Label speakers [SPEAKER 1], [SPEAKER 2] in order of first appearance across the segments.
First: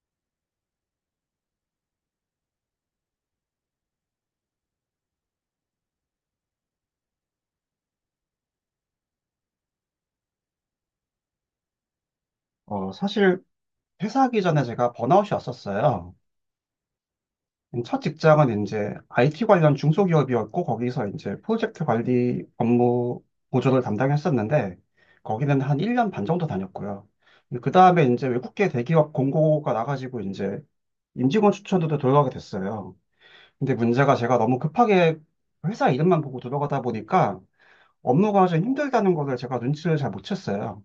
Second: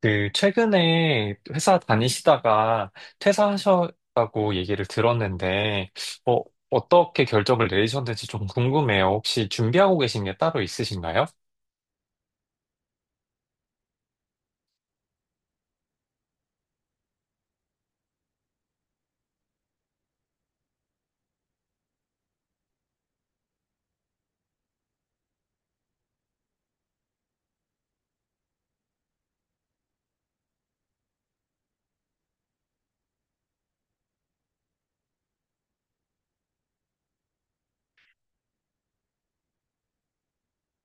[SPEAKER 1] 최근에 회사 다니시다가 퇴사하셨다고 얘기를 들었는데, 어, 어떻게 결정을 내리셨는지 좀 궁금해요. 혹시 준비하고 계신 게 따로 있으신가요?
[SPEAKER 2] 사실 회사 하기 전에 제가 번아웃이 왔었어요. 첫 직장은 이제 IT 관련 중소기업이었고 거기서 이제 프로젝트 관리 업무 보조를 담당했었는데 거기는 한 1년 반 정도 다녔고요. 그 다음에 이제 외국계 대기업 공고가 나가지고 이제 임직원 추천으로 들어가게 됐어요. 근데 문제가 제가 너무 급하게 회사 이름만 보고 들어가다 보니까 업무가 좀 힘들다는 거를 제가 눈치를 잘 못 챘어요.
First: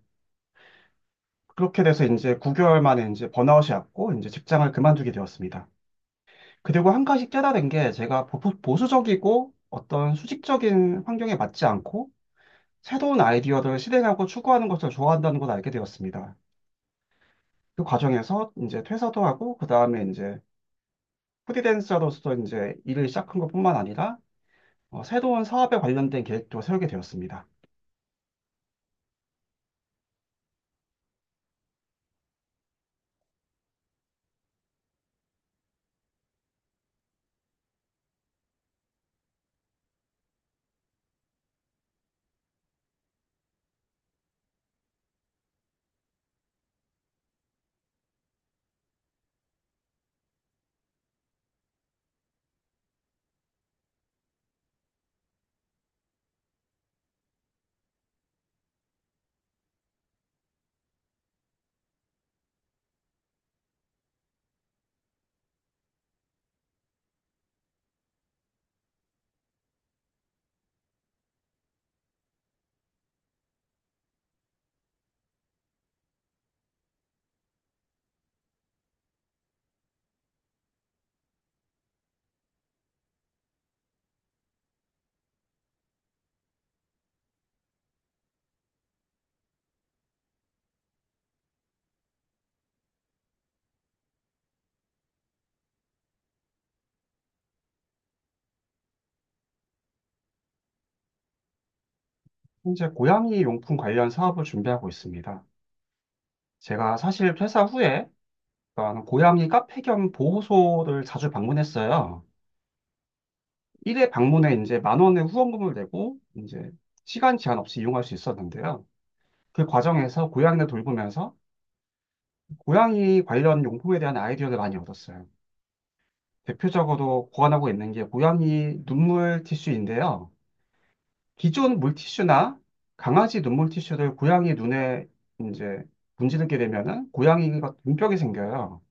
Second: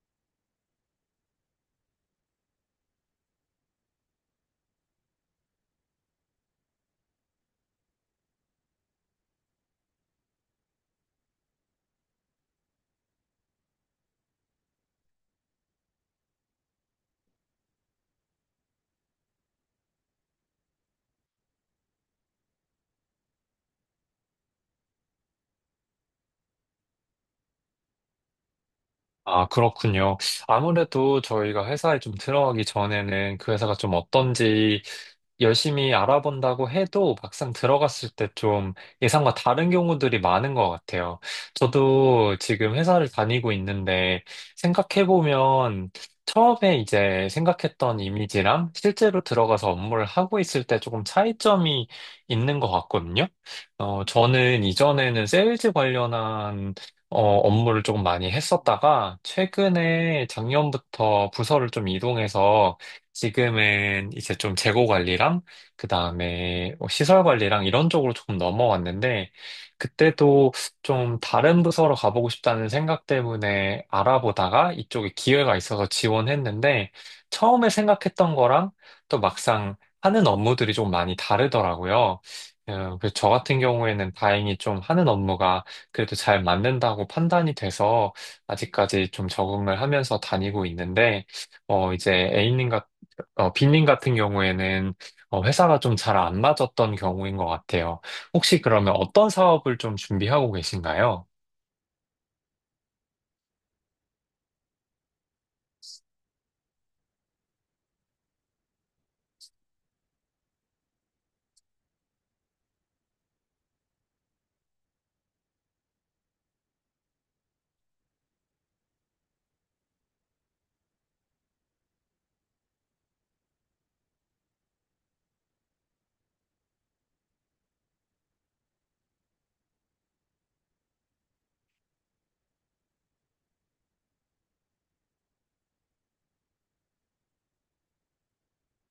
[SPEAKER 2] 그렇게 돼서 이제 9개월 만에 이제 번아웃이 왔고 이제 직장을 그만두게 되었습니다. 그리고 한 가지 깨달은 게 제가 보수적이고 어떤 수직적인 환경에 맞지 않고 새로운 아이디어를 실행하고 추구하는 것을 좋아한다는 걸 알게 되었습니다. 그 과정에서 이제 퇴사도 하고 그 다음에 이제 프리랜서로서 이제 일을 시작한 것뿐만 아니라 새로운 사업에 관련된 계획도 세우게 되었습니다.
[SPEAKER 1] 아, 그렇군요. 아무래도 저희가 회사에 좀 들어가기 전에는 그 회사가 좀 어떤지 열심히 알아본다고 해도 막상 들어갔을 때 좀 예상과 다른 경우들이 많은 것 같아요. 저도 지금 회사를 다니고 있는데, 생각해보면 처음에 이제 생각했던 이미지랑 실제로 들어가서 업무를 하고 있을 때 조금 차이점이 있는 것 같거든요. 저는 이전에는 세일즈 관련한 업무를 조금 많이 했었다가, 최근에 작년부터 부서를 좀 이동해서 지금은 이제 좀 재고 관리랑 그다음에 뭐 시설 관리랑 이런 쪽으로 조금 넘어왔는데, 그때도 좀 다른 부서로 가보고 싶다는 생각 때문에 알아보다가 이쪽에 기회가 있어서 지원했는데, 처음에 생각했던 거랑 또 막상 하는 업무들이 좀 많이 다르더라고요. 그래서 저 같은 경우에는 다행히 좀 하는 업무가 그래도 잘 맞는다고 판단이 돼서 아직까지 좀 적응을 하면서 다니고 있는데, 이제 A님, 빈님 같은 경우에는 회사가 좀 잘 안 맞았던 경우인 것 같아요. 혹시 그러면 어떤 사업을 좀 준비하고 계신가요?
[SPEAKER 2] 현재 고양이 용품 관련 사업을 준비하고 있습니다. 제가 사실 퇴사 후에 어떤 고양이 카페 겸 보호소를 자주 방문했어요. 1회 방문에 이제 만 원의 후원금을 내고 이제 시간 제한 없이 이용할 수 있었는데요. 그 과정에서 고양이를 돌보면서 고양이 관련 용품에 대한 아이디어를 많이 얻었어요. 대표적으로 고안하고 있는 게 고양이 눈물 티슈인데요. 기존 물티슈나 강아지 눈물 티슈를 고양이 눈에 이제 문지르게 되면은 고양이가 눈병이 생겨요.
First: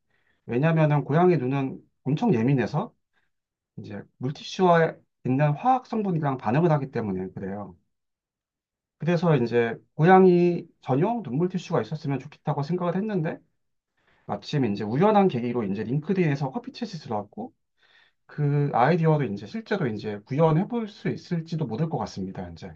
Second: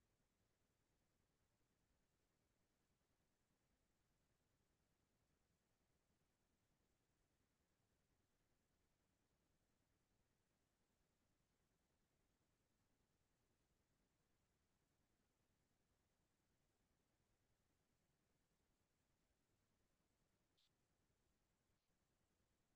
[SPEAKER 2] 왜냐면은 고양이 눈은 엄청 예민해서 이제 물티슈와 있는 화학 성분이랑 반응을 하기 때문에 그래요. 그래서 이제 고양이 전용 눈물 티슈가 있었으면 좋겠다고 생각을 했는데 마침 이제 우연한 계기로 이제 링크드인에서 커피 챗이 들어왔고 그 아이디어를 이제 실제로 이제 구현해 볼 수 있을지도 모를 것 같습니다, 이제.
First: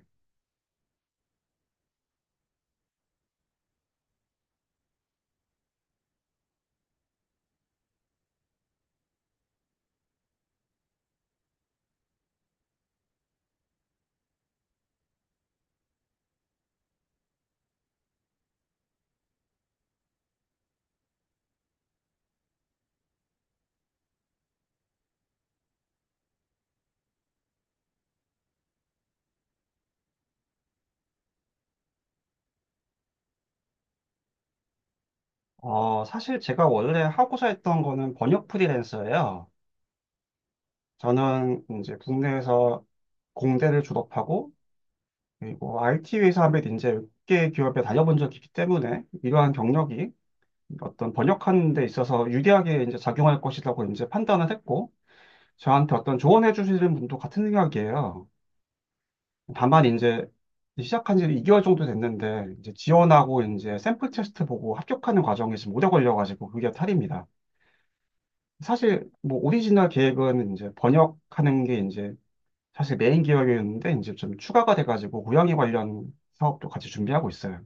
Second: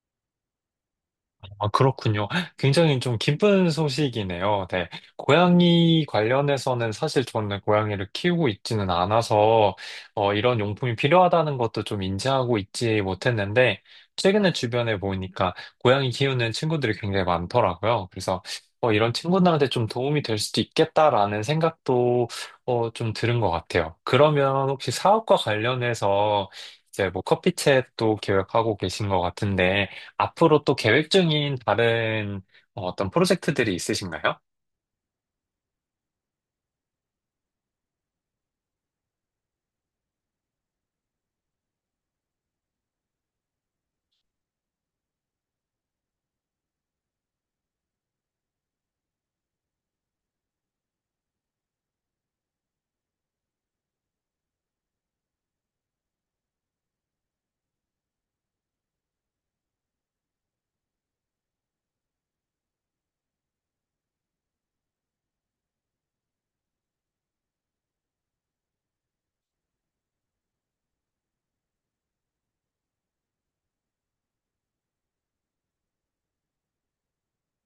[SPEAKER 1] 아, 그렇군요. 굉장히 좀 기쁜 소식이네요. 네. 고양이 관련해서는 사실 저는 고양이를 키우고 있지는 않아서, 이런 용품이 필요하다는 것도 좀 인지하고 있지 못했는데, 최근에 주변에 보니까 고양이 키우는 친구들이 굉장히 많더라고요. 그래서 이런 친구들한테 좀 도움이 될 수도 있겠다라는 생각도 좀 들은 것 같아요. 그러면 혹시 사업과 관련해서 이제 뭐 커피챗도 계획하고 계신 것 같은데, 앞으로 또 계획 중인 다른 어떤 프로젝트들이 있으신가요?
[SPEAKER 2] 사실 제가 원래 하고자 했던 거는 번역 프리랜서예요. 저는 이제 국내에서 공대를 졸업하고 그리고 IT 회사에 이제 6개 기업에 다녀본 적이 있기 때문에 이러한 경력이 어떤 번역하는 데 있어서 유리하게 이제 작용할 것이라고 이제 판단을 했고 저한테 어떤 조언해 주시는 분도 같은 생각이에요. 다만 이제 시작한 지 2개월 정도 됐는데 이제 지원하고 이제 샘플 테스트 보고 합격하는 과정이 지금 오래 걸려가지고 그게 탈입니다. 사실 뭐 오리지널 계획은 이제 번역하는 게 이제 사실 메인 계획이었는데 이제 좀 추가가 돼가지고 고양이 관련 사업도 같이 준비하고 있어요.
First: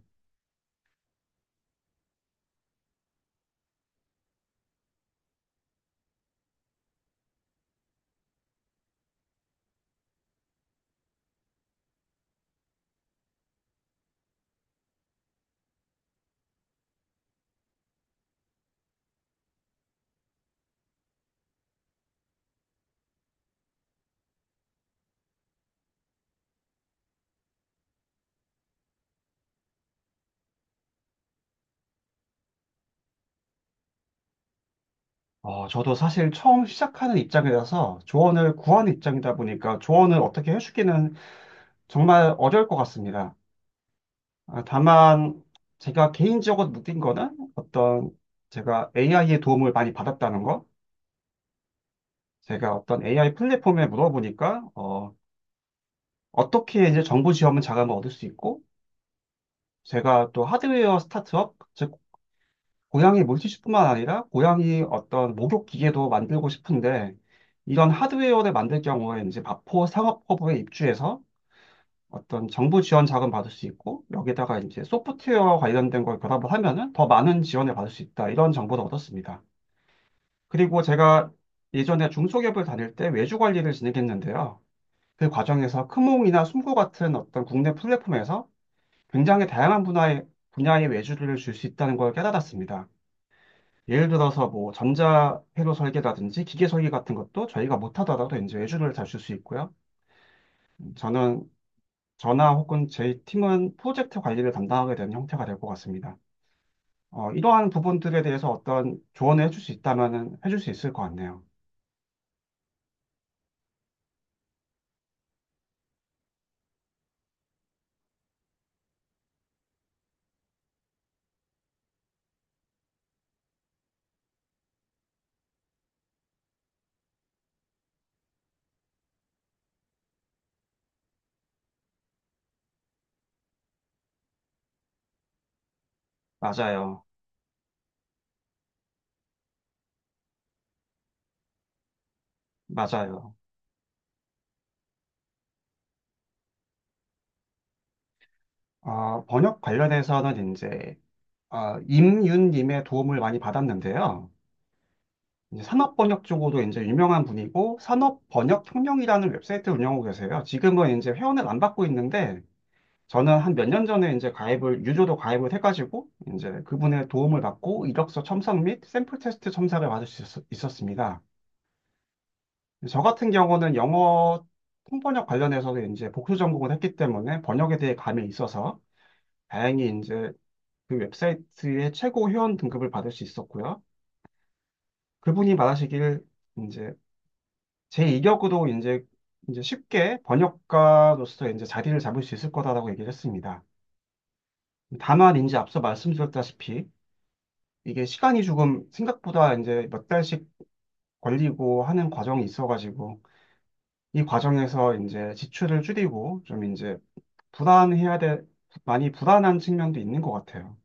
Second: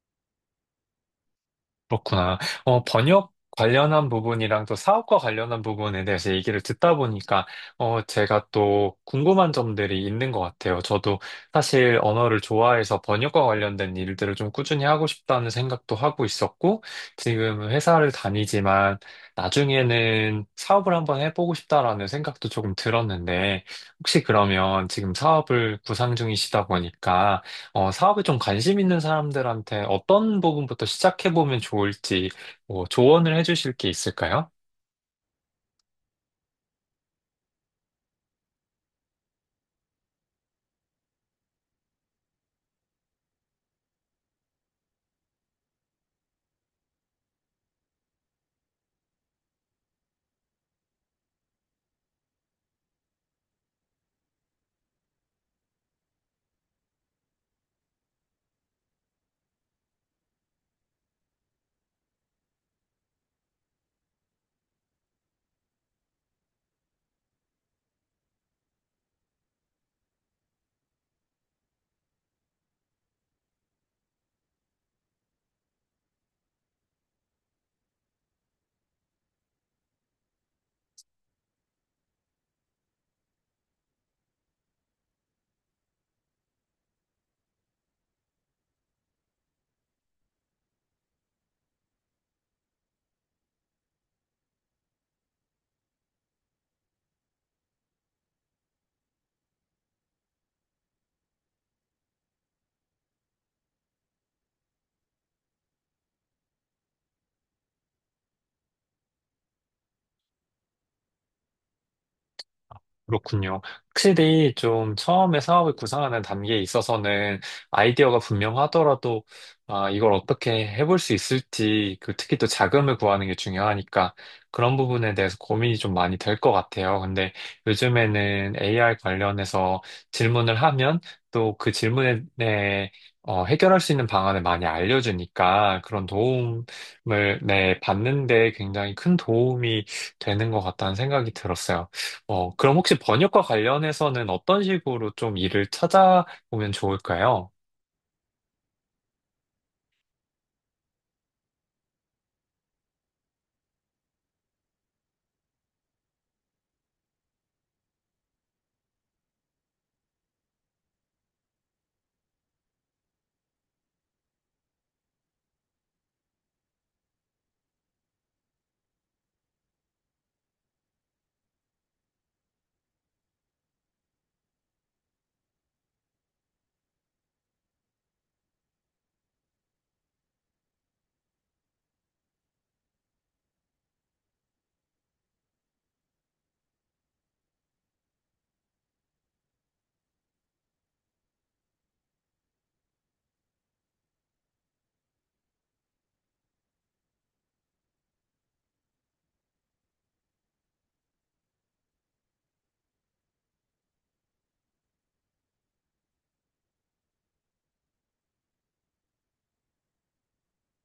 [SPEAKER 1] 그렇구나. 번역 관련한 부분이랑 또 사업과 관련한 부분에 대해서 얘기를 듣다 보니까, 제가 또 궁금한 점들이 있는 것 같아요. 저도 사실 언어를 좋아해서 번역과 관련된 일들을 좀 꾸준히 하고 싶다는 생각도 하고 있었고, 지금 회사를 다니지만 나중에는 사업을 한번 해보고 싶다라는 생각도 조금 들었는데, 혹시 그러면 지금 사업을 구상 중이시다 보니까, 사업에 좀 관심 있는 사람들한테 어떤 부분부터 시작해보면 좋을지, 뭐 조언을 해주실 게 있을까요?
[SPEAKER 2] 저도 사실 처음 시작하는 입장이라서 조언을 구하는 입장이다 보니까 조언을 어떻게 해주기는 정말 어려울 것 같습니다. 아, 다만 제가 개인적으로 느낀 거는 어떤 제가 AI의 도움을 많이 받았다는 거. 제가 어떤 AI 플랫폼에 물어보니까 어떻게 이제 정보 지원은 자금을 얻을 수 있고 제가 또 하드웨어 스타트업, 즉 고양이 물티슈뿐만 아니라 고양이 어떤 목욕 기계도 만들고 싶은데 이런 하드웨어를 만들 경우에 이제 마포 상업허브에 입주해서 어떤 정부 지원 자금 받을 수 있고 여기다가 이제 소프트웨어와 관련된 걸 결합을 하면은 더 많은 지원을 받을 수 있다. 이런 정보를 얻었습니다. 그리고 제가 예전에 중소기업을 다닐 때 외주 관리를 진행했는데요. 그 과정에서 크몽이나 숨고 같은 어떤 국내 플랫폼에서 굉장히 다양한 분야의 외주를 줄 수 있다는 걸 깨달았습니다. 예를 들어서 뭐 전자 회로 설계라든지 기계 설계 같은 것도 저희가 못하더라도 이제 외주를 잘 줄 수 있고요. 저는 저나 혹은 제 팀은 프로젝트 관리를 담당하게 되는 형태가 될 것 같습니다. 이러한 부분들에 대해서 어떤 조언을 해줄 수 있다면은 해줄 수 있을 것 같네요.
[SPEAKER 1] 그렇군요. 확실히 좀 처음에 사업을 구상하는 단계에 있어서는, 아이디어가 분명하더라도 아, 이걸 어떻게 해볼 수 있을지, 그 특히 또 자금을 구하는 게 중요하니까 그런 부분에 대해서 고민이 좀 많이 될 것 같아요. 근데 요즘에는 AI 관련해서 질문을 하면 또 그 질문에, 네, 해결할 수 있는 방안을 많이 알려주니까, 그런 도움을,
[SPEAKER 2] 맞아요.
[SPEAKER 1] 네, 받는데 굉장히 큰 도움이 되는 것 같다는 생각이 들었어요. 그럼 혹시
[SPEAKER 2] 맞아요.
[SPEAKER 1] 번역과 관련해서는 어떤 식으로 좀 일을 찾아보면 좋을까요?
[SPEAKER 2] 번역 관련해서는 이제 임윤님의 도움을 많이 받았는데요. 이제 산업 번역 쪽으로 이제 유명한 분이고 산업 번역 혁명이라는 웹사이트를 운영하고 계세요. 지금은 이제 회원을 안 받고 있는데 저는 한 몇 년 전에 이제 가입을, 유저도 가입을 해가지고, 이제 그분의 도움을 받고 이력서 첨삭 및 샘플 테스트 첨삭을 받을 수 있었습니다. 저 같은 경우는 영어 통번역 관련해서는 이제 복수 전공을 했기 때문에 번역에 대해 감이 있어서 다행히 이제 그 웹사이트의 최고 회원 등급을 받을 수 있었고요. 그분이 말하시길 이제 제 이력으로 이제 쉽게 번역가로서 이제 자리를 잡을 수 있을 거다라고 얘기를 했습니다. 다만 이제 앞서 말씀드렸다시피 이게 시간이 조금 생각보다 이제 몇 달씩 걸리고 하는 과정이 있어가지고 이 과정에서 이제 지출을 줄이고 좀 이제 불안해야 돼, 많이 불안한 측면도 있는 것 같아요.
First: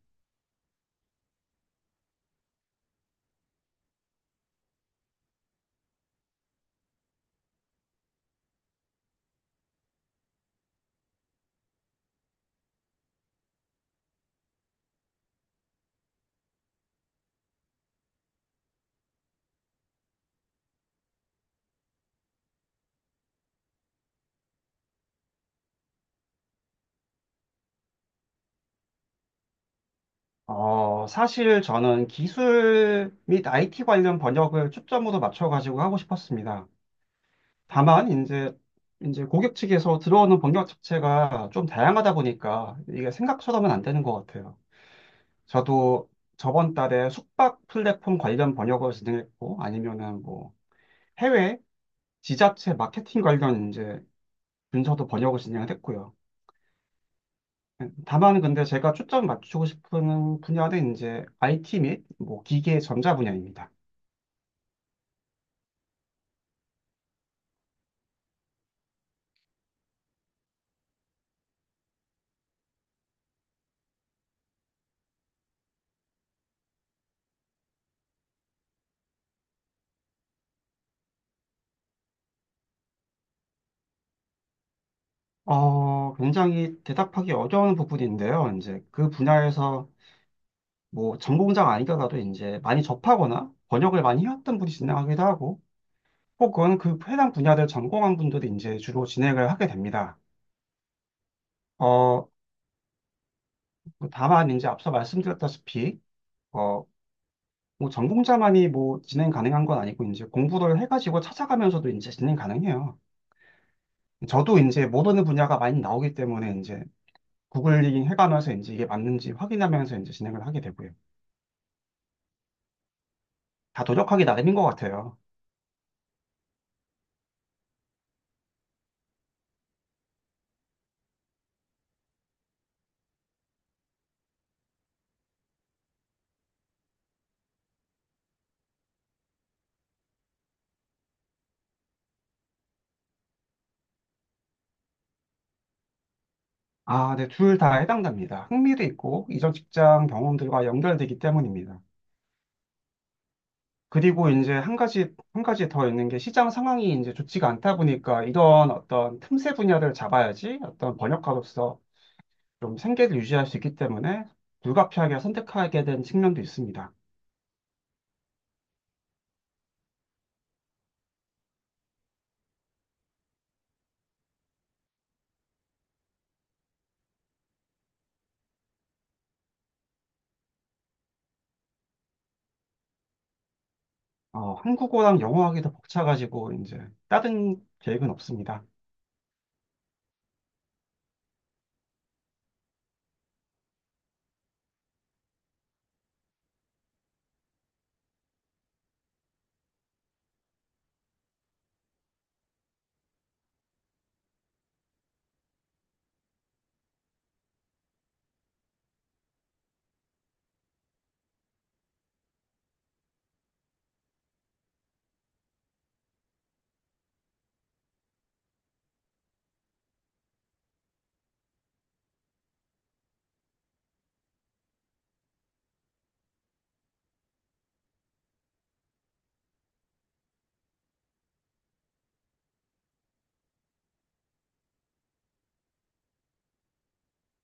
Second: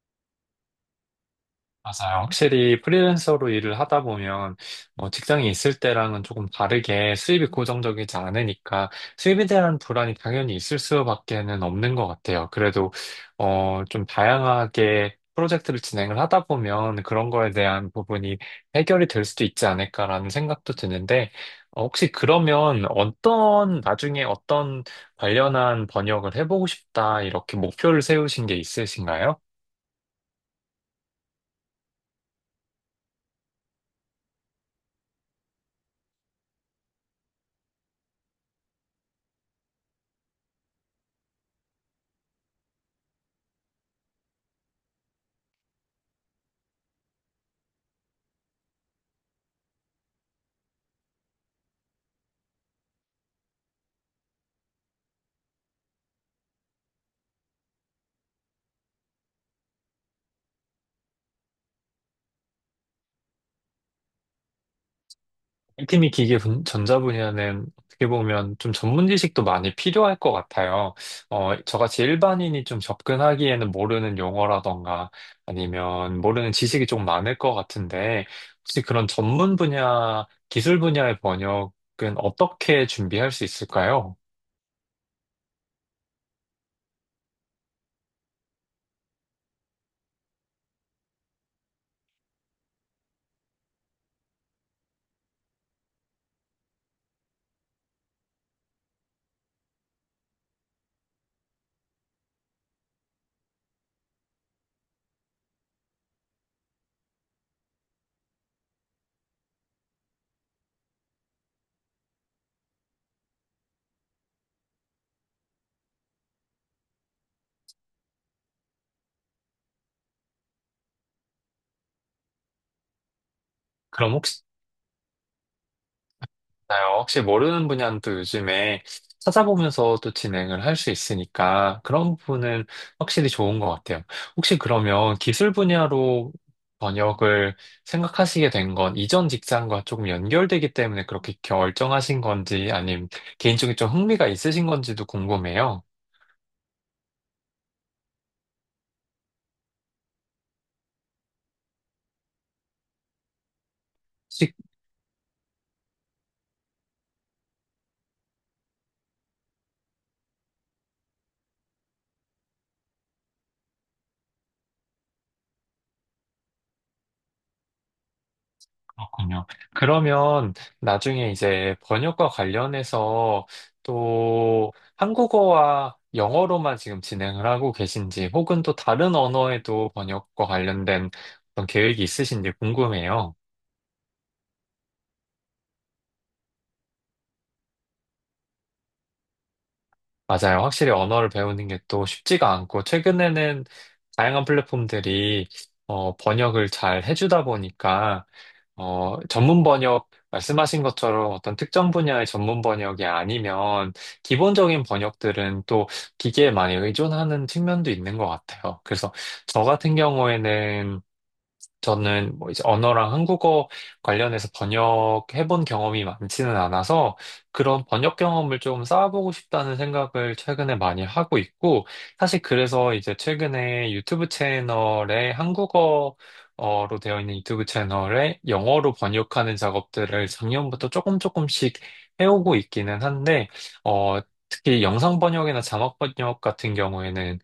[SPEAKER 1] 맞아요. 확실히 프리랜서로 일을 하다 보면 뭐 직장에 있을 때랑은 조금 다르게 수입이 고정적이지 않으니까 수입에 대한 불안이 당연히 있을 수밖에는 없는 것 같아요. 그래도 좀 다양하게 프로젝트를 진행을 하다 보면 그런 거에 대한 부분이 해결이 될 수도 있지 않을까라는 생각도 드는데, 혹시 그러면 어떤, 나중에 어떤 관련한 번역을 해보고 싶다 이렇게 목표를 세우신 게 있으신가요?
[SPEAKER 2] 사실 저는 기술 및 IT 관련 번역을 초점으로 맞춰가지고 하고 싶었습니다. 다만 이제 고객 측에서 들어오는 번역 자체가 좀 다양하다 보니까 이게 생각처럼은 안 되는 것 같아요. 저도 저번 달에 숙박 플랫폼 관련 번역을 진행했고, 아니면은 뭐 해외 지자체 마케팅 관련 이제 문서도 번역을 진행을 했고요. 다만 근데 제가 초점 맞추고 싶은 분야는 이제 IT 및 뭐 기계 전자 분야입니다.
[SPEAKER 1] 팀이 기계 전자 분야는 어떻게 보면 좀 전문 지식도 많이 필요할 것 같아요. 저같이 일반인이 좀 접근하기에는 모르는 용어라던가 아니면 모르는 지식이 좀 많을 것 같은데, 혹시 그런 전문 분야, 기술 분야의 번역은 어떻게 준비할 수 있을까요?
[SPEAKER 2] 굉장히 대답하기 어려운 부분인데요. 이제 그 분야에서 뭐 전공자가 아니더라도 이제 많이 접하거나 번역을 많이 해왔던 분이 진행하기도 하고, 혹은 그 해당 분야를 전공한 분들이 이제 주로 진행을 하게 됩니다. 어, 그 다만 이제 앞서 말씀드렸다시피 어, 뭐 전공자만이 뭐 진행 가능한 건 아니고 이제 공부를 해가지고 찾아가면서도 이제 진행 가능해요. 저도 이제 모르는 분야가 많이 나오기 때문에 이제 구글링 해가면서 이제 이게 맞는지 확인하면서 이제 진행을 하게 되고요. 다
[SPEAKER 1] 그럼
[SPEAKER 2] 노력하기
[SPEAKER 1] 혹시.
[SPEAKER 2] 나름인 것 같아요.
[SPEAKER 1] 맞아요. 혹시 모르는 분야는 또 요즘에 찾아보면서 또 진행을 할 수 있으니까 그런 부분은 확실히 좋은 것 같아요. 혹시 그러면 기술 분야로 번역을 생각하시게 된 건 이전 직장과 조금 연결되기 때문에 그렇게 결정하신 건지, 아님 개인적인 좀 흥미가 있으신 건지도 궁금해요.
[SPEAKER 2] 아, 네, 둘 다 해당됩니다. 흥미도 있고 이전 직장 경험들과 연결되기 때문입니다. 그리고
[SPEAKER 1] 혹시.
[SPEAKER 2] 이제 한 가지 더 있는 게 시장 상황이 이제 좋지가 않다 보니까 이런 어떤 틈새 분야를 잡아야지 어떤 번역가로서 좀 생계를 유지할 수 있기 때문에 불가피하게 선택하게 된 측면도 있습니다.
[SPEAKER 1] 그렇군요. 그러면 나중에 이제 번역과 관련해서 또 한국어와 영어로만 지금 진행을 하고 계신지 혹은 또 다른 언어에도 번역과 관련된 어떤 계획이 있으신지 궁금해요.
[SPEAKER 2] 한국어랑 영어하기 더 벅차가지고 이제 다른 계획은 없습니다.
[SPEAKER 1] 맞아요. 확실히 언어를 배우는 게 또 쉽지가 않고, 최근에는 다양한 플랫폼들이 번역을 잘 해주다 보니까, 전문 번역, 말씀하신 것처럼 어떤 특정 분야의 전문 번역이 아니면 기본적인 번역들은 또 기계에 많이 의존하는 측면도 있는 것 같아요. 그래서 저 같은 경우에는, 저는 뭐 이제 언어랑 한국어 관련해서 번역해본 경험이 많지는 않아서 그런 번역 경험을 좀 쌓아보고 싶다는 생각을 최근에 많이 하고 있고, 사실 그래서 이제 최근에 유튜브 채널에, 한국어로 되어 있는 유튜브 채널에 영어로 번역하는 작업들을 작년부터 조금 조금씩 해오고 있기는 한데, 어, 특히 영상 번역이나 자막 번역 같은 경우에는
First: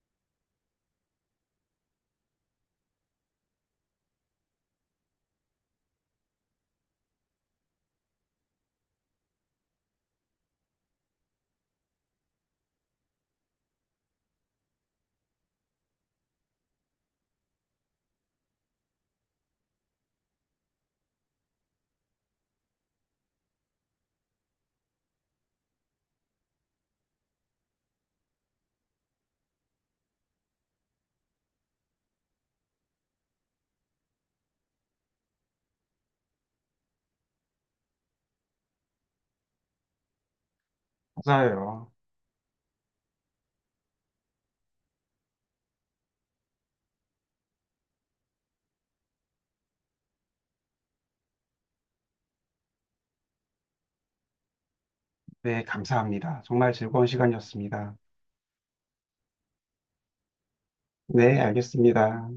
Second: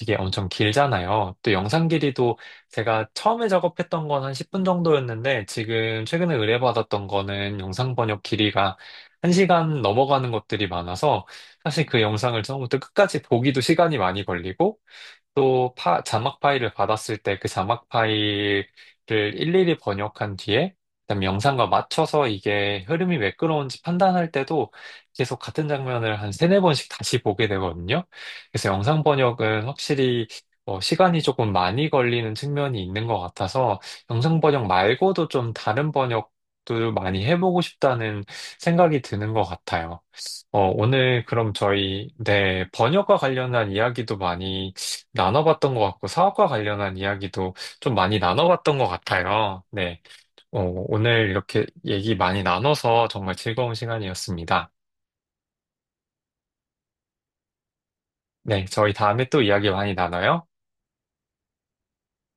[SPEAKER 1] 이게 엄청 길잖아요. 또 영상 길이도, 제가 처음에 작업했던 건 한 10분 정도였는데, 지금 최근에 의뢰받았던 거는 영상 번역 길이가 1시간 넘어가는 것들이 많아서, 사실 그 영상을 처음부터 끝까지 보기도 시간이 많이 걸리고, 또 자막 파일을 받았을 때 그 자막 파일을 일일이 번역한 뒤에 그다음 영상과 맞춰서 이게 흐름이 매끄러운지 판단할 때도 계속 같은 장면을 한 세네 번씩 다시 보게 되거든요. 그래서 영상 번역은 확실히 시간이 조금 많이 걸리는 측면이 있는 것 같아서 영상 번역 말고도 좀 다른 번역도 많이 해보고 싶다는 생각이 드는 것 같아요. 오늘 그럼
[SPEAKER 2] 맞아요.
[SPEAKER 1] 저희, 네, 번역과 관련한 이야기도 많이 나눠봤던 것 같고, 사업과 관련한 이야기도 좀 많이 나눠봤던 것 같아요. 네, 어, 오늘 이렇게 얘기 많이 나눠서 정말 즐거운 시간이었습니다.
[SPEAKER 2] 네, 감사합니다. 정말 즐거운 시간이었습니다.
[SPEAKER 1] 네, 저희 다음에 또 이야기 많이 나눠요.
[SPEAKER 2] 네, 알겠습니다.